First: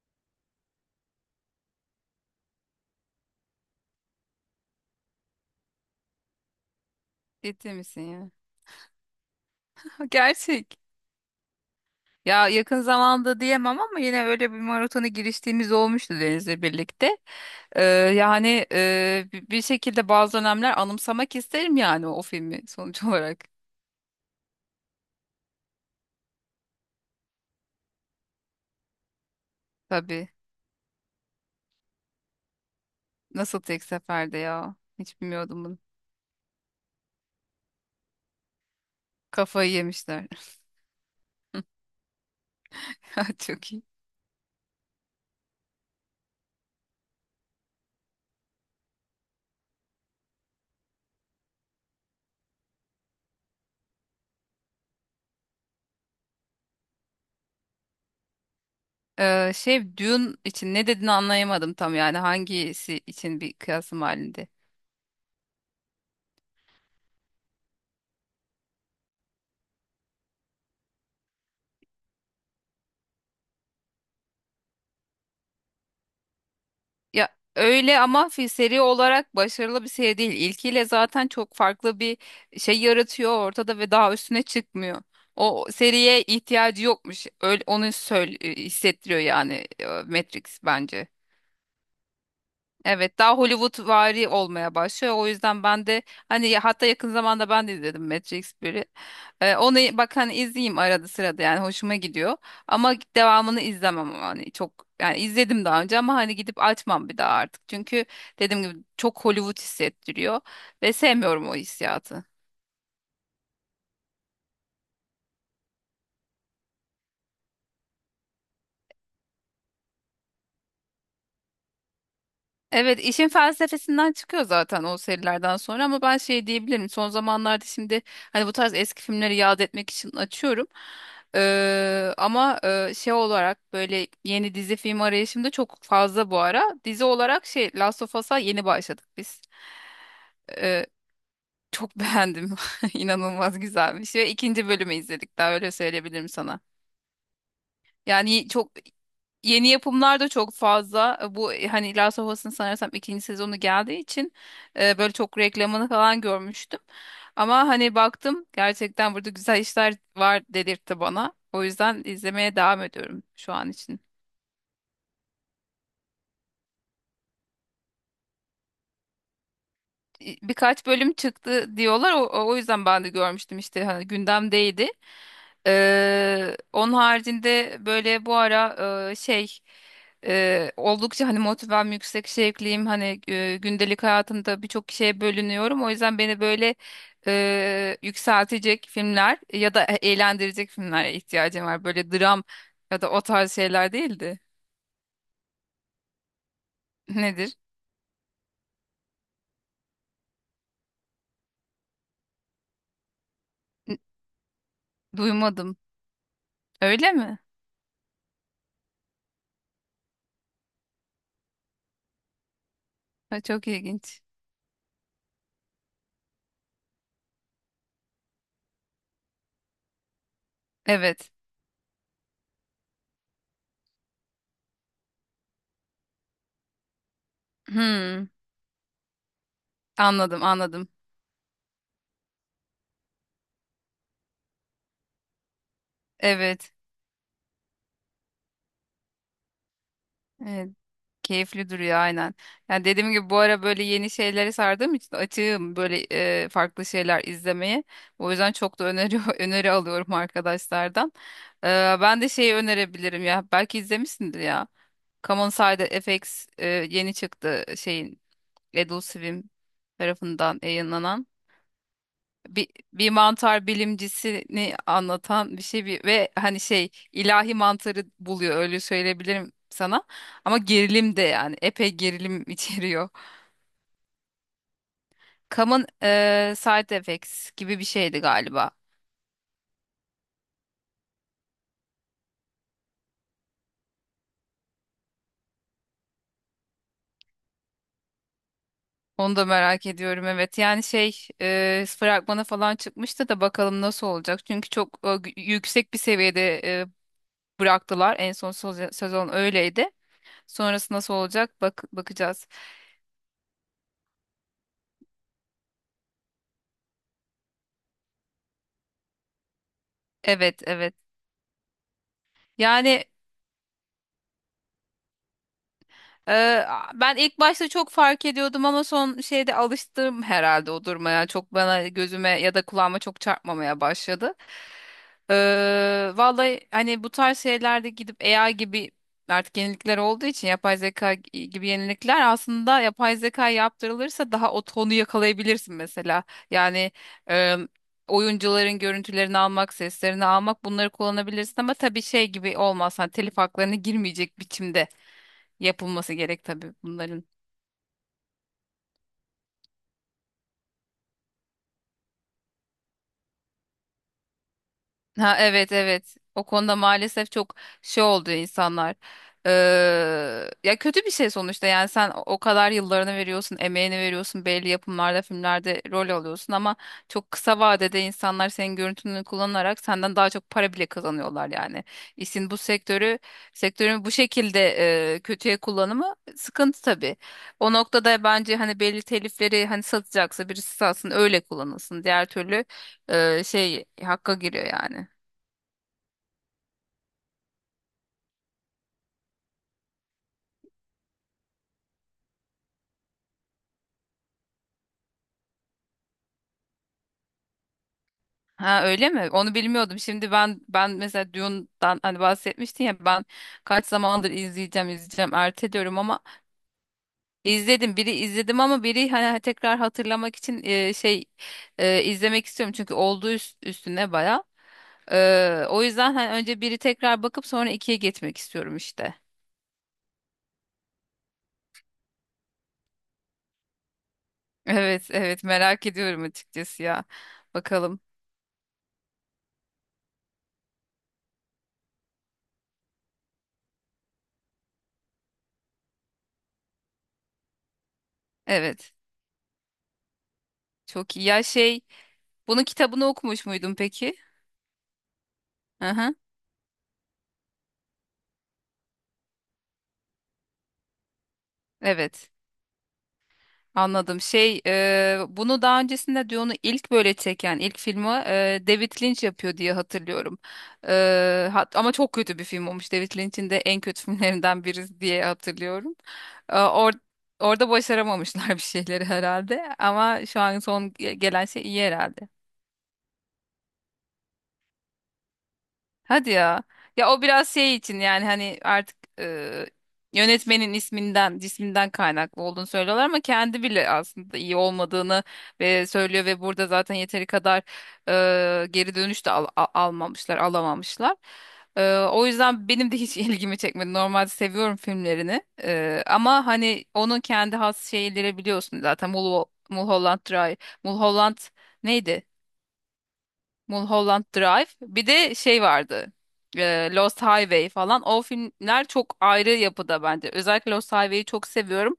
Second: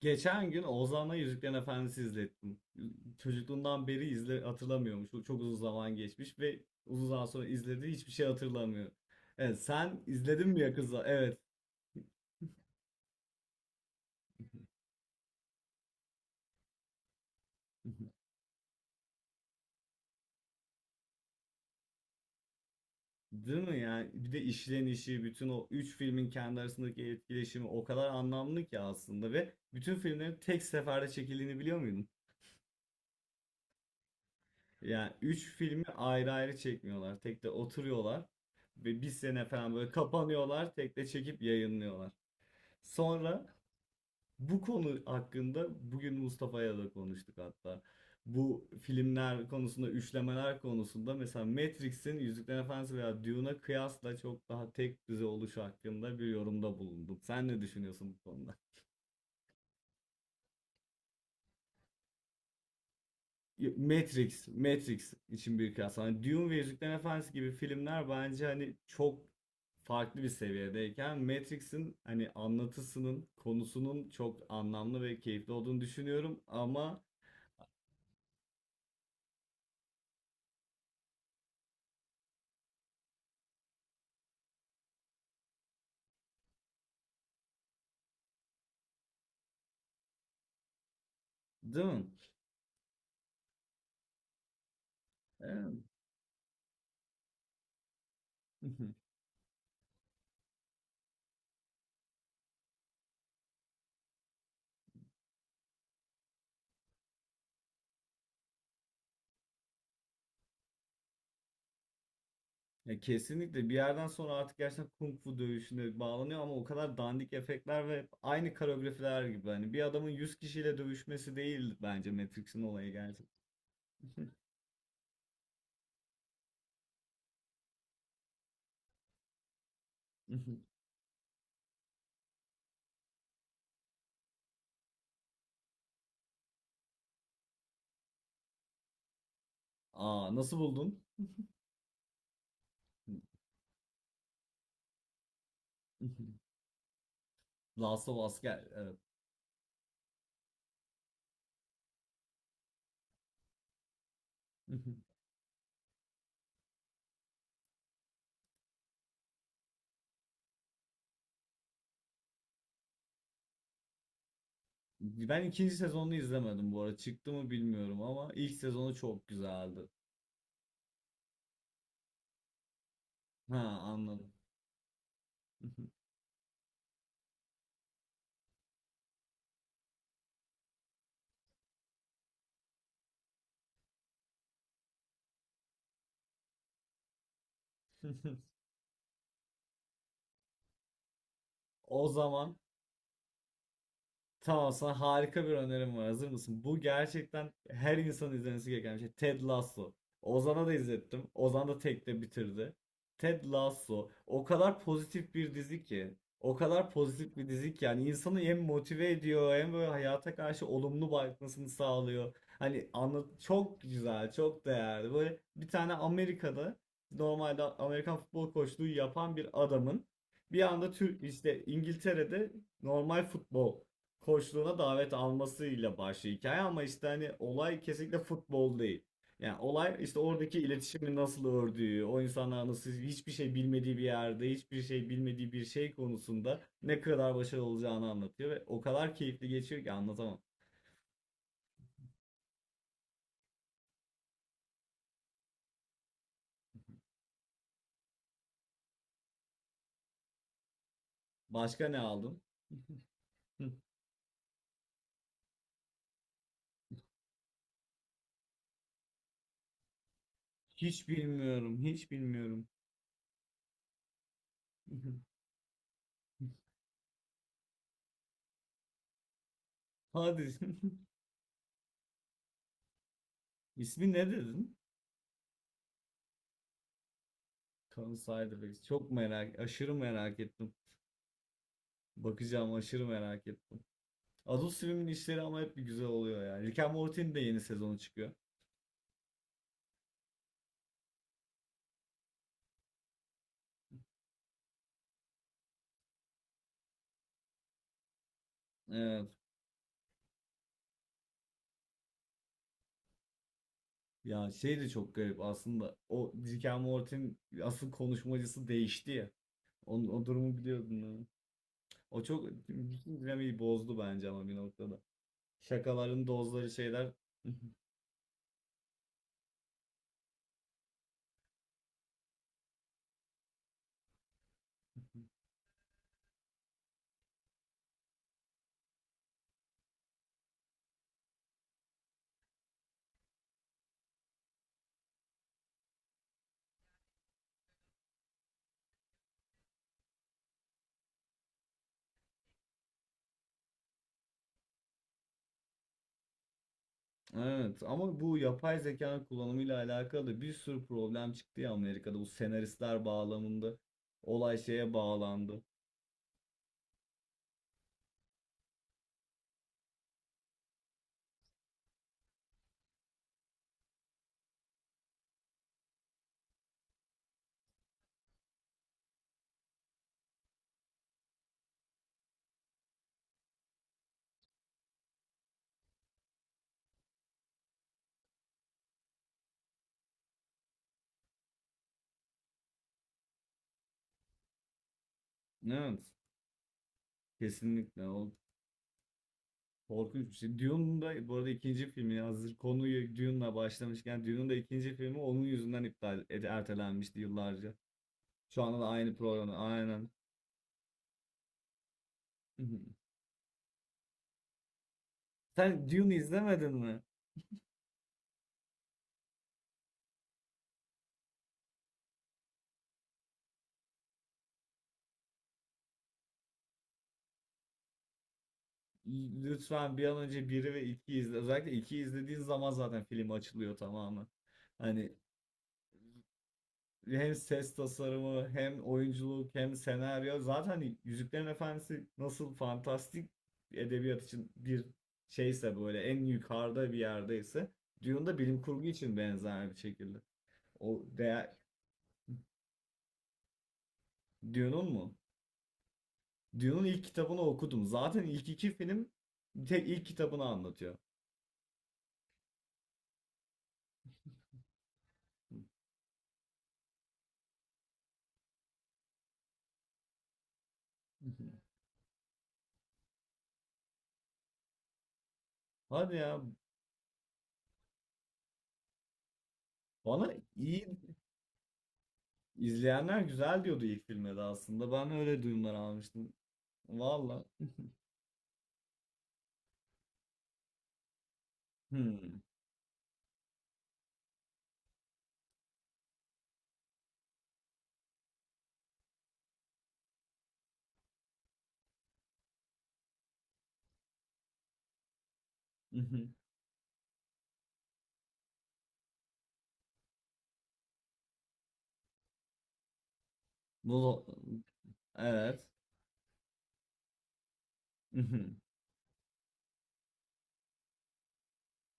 Geçen gün Ozan'la Yüzüklerin Efendisi izlettim. Çocukluğundan beri izle hatırlamıyormuş. O çok uzun zaman geçmiş ve uzun zaman sonra Ciddi izlediği misin hiçbir şey ya? hatırlamıyor. Evet, sen izledin mi Gerçek. Yakuza? Evet. Ya yakın zamanda diyemem ama yine öyle bir maratona giriştiğimiz olmuştu Deniz'le birlikte. Bir şekilde bazı dönemler anımsamak isterim yani o filmi sonuç olarak. Değil mi yani? Bir de işlenişi, bütün o üç filmin kendi arasındaki etkileşimi o kadar anlamlı ki aslında, ve bütün Tabii. filmlerin tek seferde çekildiğini biliyor muydun? Nasıl tek seferde ya? Yani Hiç üç bilmiyordum bunu. filmi ayrı ayrı çekmiyorlar. Tek de oturuyorlar ve bir sene Kafayı falan böyle yemişler. kapanıyorlar, tek de çekip yayınlıyorlar. Sonra Çok iyi. bu konu hakkında bugün Mustafa'ya da konuştuk hatta. Bu filmler konusunda, üçlemeler konusunda mesela Matrix'in Yüzüklerin Efendisi veya Dune'a kıyasla çok daha tek düze oluşu hakkında bir yorumda bulunduk. Sen ne düşünüyorsun bu konuda? Şey, Dune için ne dediğini anlayamadım tam, yani hangisi için bir kıyasım Matrix, halinde. Matrix için bir kıyas. Hani Dune ve Yüzüklerin Efendisi gibi filmler bence hani çok farklı bir seviyedeyken Matrix'in hani anlatısının, konusunun çok anlamlı ve keyifli olduğunu düşünüyorum ama Ya öyle ama seri olarak başarılı bir seri değil. İlkiyle zaten çok farklı bir şey yaratıyor ortada ve daha üstüne çıkmıyor. O seriye ihtiyacı yokmuş. Öyle onu söyle, hissettiriyor yani, Matrix bence. değil mi? Evet, daha Hollywoodvari olmaya başlıyor. O yüzden Evet. ben de hani hatta yakın zamanda ben de izledim Matrix 1'i. Onu bak, hani izleyeyim arada sırada, yani hoşuma gidiyor. Ama devamını izlemem, hani çok, yani izledim daha önce ama hani gidip açmam bir daha artık. Çünkü dediğim gibi çok Hollywood hissettiriyor ve sevmiyorum o hissiyatı. Ya kesinlikle bir yerden sonra artık gerçekten kung fu dövüşüne bağlanıyor, ama o kadar dandik efektler ve aynı koreografiler gibi hani bir adamın 100 kişiyle dövüşmesi değil bence Matrix'in olayı Evet, gerçekten. işin felsefesinden çıkıyor zaten o serilerden sonra. Ama ben şey diyebilirim, son zamanlarda şimdi hani bu tarz eski filmleri yad etmek için açıyorum. Ama şey olarak, böyle yeni dizi film arayışımda çok fazla bu ara, dizi olarak şey, Last of Us'a yeni başladık biz. Aa, nasıl Ee, buldun? Çok beğendim, inanılmaz güzelmiş. Ve ikinci bölümü izledik daha, öyle söyleyebilirim sana. Last of Us Yani gel. çok Evet. yeni yapımlar da çok fazla. Bu hani Last of Us'ın sanırsam ikinci sezonu geldiği için böyle çok reklamını falan görmüştüm. Ama hani baktım, gerçekten burada güzel işler var dedirtti bana. O yüzden izlemeye devam ediyorum şu an için. Ben ikinci sezonunu izlemedim bu arada. Çıktı mı bilmiyorum ama ilk sezonu çok güzeldi. Birkaç bölüm çıktı diyorlar. O yüzden ben de Ha, görmüştüm işte, hani anladım. gündemdeydi. Onun haricinde böyle bu ara e, şey oldukça hani motivem yüksek, şevkliyim, hani gündelik hayatımda birçok şeye bölünüyorum. O yüzden beni böyle yükseltecek filmler ya da eğlendirecek filmlere ihtiyacım var. O Böyle dram zaman ya da o tarz şeyler değildi. tamam, sana harika bir önerim var. Hazır mısın? Bu gerçekten Nedir? her insanın izlemesi gereken bir şey. Ted Lasso. Ozan'a da izlettim. Ozan da tekte bitirdi. Ted N- Lasso. O kadar pozitif bir Duymadım. dizi ki. O kadar Öyle pozitif mi? bir dizi ki. Yani insanı hem motive ediyor hem böyle hayata karşı olumlu bakmasını sağlıyor. Hani anlat Ha, çok çok ilginç. güzel, çok değerli. Böyle bir tane Amerika'da normalde Amerikan futbol koçluğu yapan bir adamın bir anda Türk Evet. işte İngiltere'de normal futbol koçluğuna davet almasıyla başlıyor hikaye, ama işte hani olay kesinlikle Hmm. futbol değil. Yani olay işte Anladım, oradaki anladım. iletişimi nasıl ördüğü, o insanlar nasıl hiçbir şey bilmediği bir yerde, hiçbir şey bilmediği bir şey konusunda Evet. ne kadar başarılı olacağını anlatıyor ve o kadar keyifli geçiyor ki anlatamam. Evet. Keyifli duruyor, aynen. Yani dediğim gibi, bu ara böyle yeni şeylere sardığım için açığım böyle farklı şeyler izlemeye. O yüzden çok da öneri öneri alıyorum arkadaşlardan. Ee, Başka ne Ben de aldın? şeyi önerebilirim ya. Belki izlemişsindir ya. Common On Side FX, yeni çıktı, şeyin, Adult Swim tarafından Hiç yayınlanan bilmiyorum, hiç bilmiyorum. bir, bir mantar bilimcisini anlatan bir şey. Ve hani şey, ilahi mantarı buluyor, öyle söyleyebilirim sana. Hadi. Ama gerilim de, yani epey gerilim içeriyor. İsmi ne dedin? Common Side Effects gibi bir Kanun şeydi Side. galiba. Çok merak, aşırı merak ettim. Bakacağım, aşırı merak ettim. Adult Swim'in işleri ama hep bir güzel oluyor yani. Rick and Morty'nin de yeni sezonu çıkıyor. Onu da merak ediyorum, evet. Yani şey, fragmana falan çıkmıştı da, bakalım nasıl olacak. Çünkü çok yüksek bir seviyede bıraktılar. En son Evet. sezon öyleydi. Sonrası nasıl olacak, bak bakacağız. Ya şey de çok garip aslında. O Rick and Morty'nin asıl konuşmacısı değişti ya. Onun, o durumu Evet, evet. biliyordun değil? O çok Yani bütün dinamiği bozdu bence ama bir noktada. Şakaların Ee, dozları şeyler. ben ilk başta çok fark ediyordum, ama son şeyde alıştım herhalde o durmaya. Çok bana, gözüme ya da kulağıma çok çarpmamaya başladı. Vallahi hani bu tarz şeylerde gidip AI gibi artık yenilikler olduğu için, yapay zeka gibi yenilikler, aslında yapay zeka yaptırılırsa daha o tonu yakalayabilirsin mesela. Yani e, oyuncuların görüntülerini almak, seslerini almak, bunları kullanabilirsin. Ama tabii şey gibi olmaz, hani telif haklarına girmeyecek biçimde yapılması gerek tabii bunların. Evet ama bu yapay zekanın kullanımıyla alakalı da bir sürü problem çıktı ya Amerika'da. Bu senaristler bağlamında olay şeye Ha, bağlandı. evet, evet. O konuda maalesef çok şey oldu insanlar. Ee, Ya kötü bir şey sonuçta. Yani sen o kadar yıllarını veriyorsun, emeğini veriyorsun, belli yapımlarda, filmlerde rol alıyorsun, ama çok kısa vadede insanlar senin görüntünü kullanarak senden daha çok para bile kazanıyorlar yani. İşin bu sektörü, Sektörün bu şekilde kötüye kullanımı sıkıntı tabii. O noktada bence hani belli telifleri, hani satacaksa birisi satsın, öyle kullanılsın. Diğer türlü şey, hakka giriyor yani. Evet. Kesinlikle. O korkunç bir şey. Dune'un da bu arada ikinci filmi, hazır konuyu Dune'la başlamışken, Dune'un da ikinci filmi onun yüzünden iptal ertelenmişti yıllarca. Şu anda Ha, da öyle aynı mi? programda Onu bilmiyordum. aynen. Şimdi ben mesela Dune'dan hani bahsetmiştin ya, ben kaç zamandır izleyeceğim izleyeceğim Sen erteliyorum Dune'u ama izlemedin mi? izledim. Biri izledim ama biri hani, hani tekrar hatırlamak için izlemek istiyorum, çünkü olduğu üstüne baya. E, o yüzden hani önce biri tekrar bakıp sonra ikiye geçmek istiyorum işte. Lütfen bir an önce biri ve 2'yi izle. Özellikle 2'yi izlediğin zaman zaten film açılıyor tamamen. Evet, Hani evet, merak ediyorum açıkçası ya. hem ses Bakalım. tasarımı hem oyunculuk hem senaryo, zaten hani Yüzüklerin Efendisi nasıl fantastik edebiyat için bir şeyse, böyle en yukarıda bir yerdeyse, Dune da bilim kurgu Evet. için benzer bir şekilde. O Çok iyi. Ya değer. şey, bunun kitabını okumuş muydun peki? Dune'un mu? Hı hı. Dune'un ilk kitabını okudum. Zaten ilk iki film tek ilk kitabını anlatıyor. Evet. Anladım. Şey, bunu daha öncesinde Dune'u ilk böyle çeken, ilk filmi David Lynch yapıyor diye hatırlıyorum. E, ama çok kötü bir film olmuş. David Lynch'in de en kötü filmlerinden birisi diye hatırlıyorum. Hadi ya, E, orada başaramamışlar bir şeyleri herhalde. Ama bana şu an son iyi gelen şey iyi herhalde. izleyenler güzel diyordu ilk filme de aslında. Ben öyle duyumlar Hadi almıştım. ya. Ya o Valla. biraz şey için, yani hani artık yönetmenin isminden, cisminden Hmm. kaynaklı olduğunu söylüyorlar, ama kendi bile aslında iyi olmadığını ve söylüyor. Ve burada zaten yeteri kadar geri dönüş de almamışlar, alamamışlar. E, o yüzden benim de hiç ilgimi çekmedi. Normalde seviyorum filmlerini. E, ama hani onun kendi has şeyleri biliyorsun zaten, Mulholland Drive, Mulholland, neydi? Mulholland Bu Drive. Bir de şey evet. vardı, Lost Highway falan. O filmler çok ayrı yapıda bence. Özellikle Lost Highway'i çok seviyorum.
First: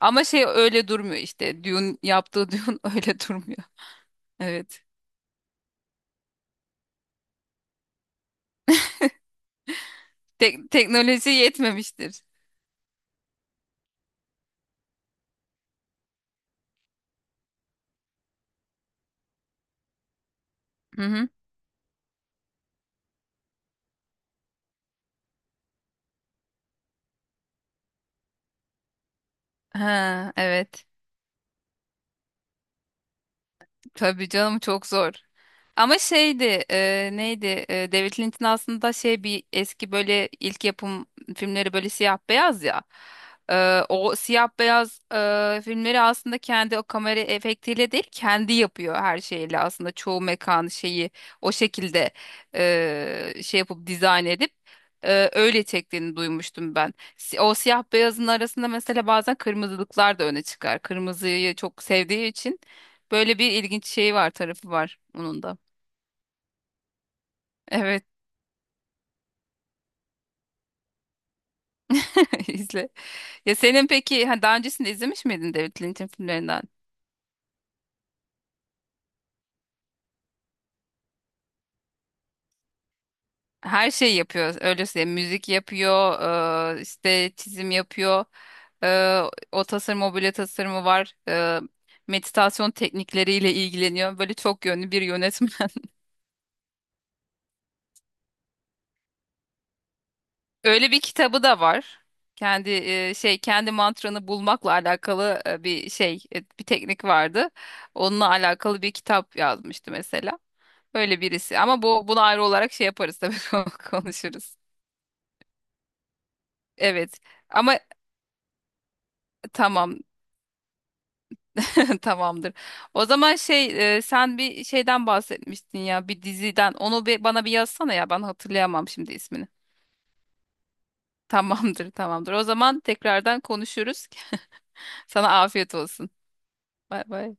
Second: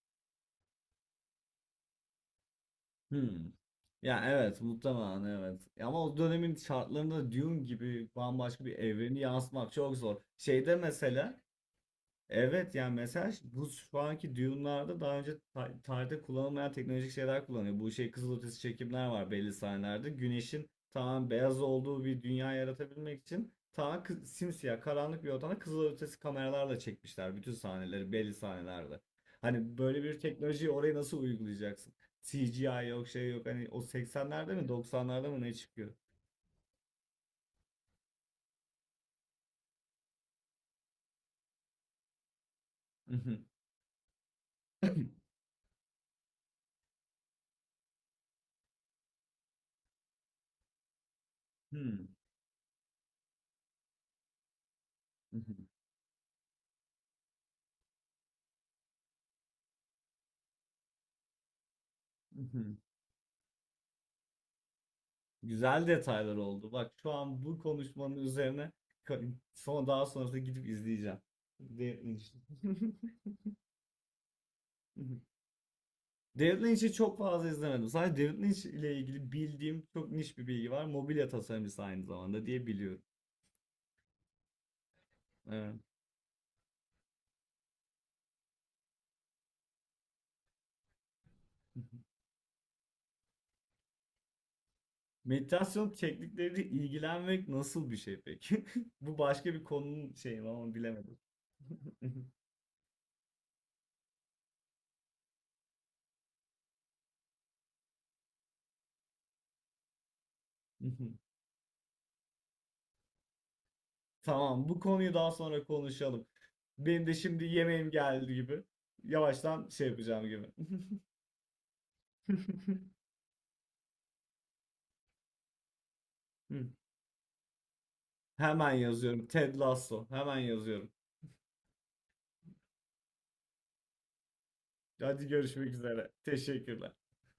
Ama şey öyle durmuyor işte. Dune, yaptığı Dune öyle Hmm. durmuyor. Ya evet, Evet. muhtemelen evet. Ama o dönemin şartlarında Dune gibi bambaşka bir evreni yansıtmak çok zor. Tek Şeyde teknoloji mesela yetmemiştir. evet, yani mesela bu şu anki Dune'larda daha önce tarihte kullanılmayan teknolojik şeyler kullanıyor. Bu şey kızılötesi çekimler var belli sahnelerde. Güneşin Hı hı. tamamen beyaz olduğu bir dünya yaratabilmek için tamamen simsiyah karanlık bir ortamda kızılötesi kameralarla çekmişler bütün sahneleri belli sahnelerde. Hani böyle bir Ha, teknolojiyi evet. oraya nasıl uygulayacaksın? CGI yok, şey yok, hani o Tabii 80'lerde canım, mi çok zor. 90'larda mı ne çıkıyor? Ama şeydi, David Lynch'in aslında şey, bir eski böyle ilk yapım filmleri böyle siyah beyaz ya. O siyah beyaz filmleri aslında kendi o kamera efektiyle değil, kendi yapıyor her şeyle. Aslında çoğu mekan şeyi o şekilde şey yapıp, dizayn edip öyle çektiğini duymuştum ben. O siyah beyazın arasında mesela bazen kırmızılıklar da öne çıkar, kırmızıyı çok sevdiği için. Böyle bir ilginç şey var, tarafı var onun da. Güzel detaylar oldu. Bak şu an bu Evet, konuşmanın üzerine son daha sonrasında gidip izleyeceğim. David Lynch. izle. Ya senin peki, ha, daha öncesinde izlemiş miydin David Lynch'in David filmlerinden? Lynch'i çok fazla izlemedim. Sadece David Lynch ile ilgili bildiğim çok niş bir bilgi var. Mobilya tasarımcısı aynı zamanda diye biliyorum. Her şeyi yapıyor, öyle söyleyeyim. Müzik Evet. yapıyor, işte çizim yapıyor. Eee, O tasarım, mobilya tasarımı var. Meditasyon teknikleriyle ilgileniyor. Böyle çok yönlü bir yönetmen. Meditasyon teknikleriyle ilgilenmek nasıl bir şey peki? Bu başka bir konunun şeyi ama Öyle bir bilemedim. kitabı da var. Kendi şey, kendi mantranı bulmakla alakalı bir teknik vardı. Onunla alakalı bir kitap yazmıştı mesela. Öyle birisi. Ama bunu ayrı olarak şey yaparız tabii, konuşuruz. Tamam, bu konuyu daha sonra konuşalım. Benim de Evet. şimdi Ama yemeğim geldi gibi. Yavaştan şey tamam. yapacağım gibi. Tamamdır. O zaman şey, sen bir şeyden bahsetmiştin ya, bir Hı. diziden. Onu bana bir yazsana ya, ben Hemen hatırlayamam şimdi yazıyorum. ismini. Ted Lasso. Hemen yazıyorum. Tamamdır, tamamdır. O zaman tekrardan konuşuruz. Hadi, Sana görüşmek afiyet olsun. üzere. Teşekkürler. Bay bay.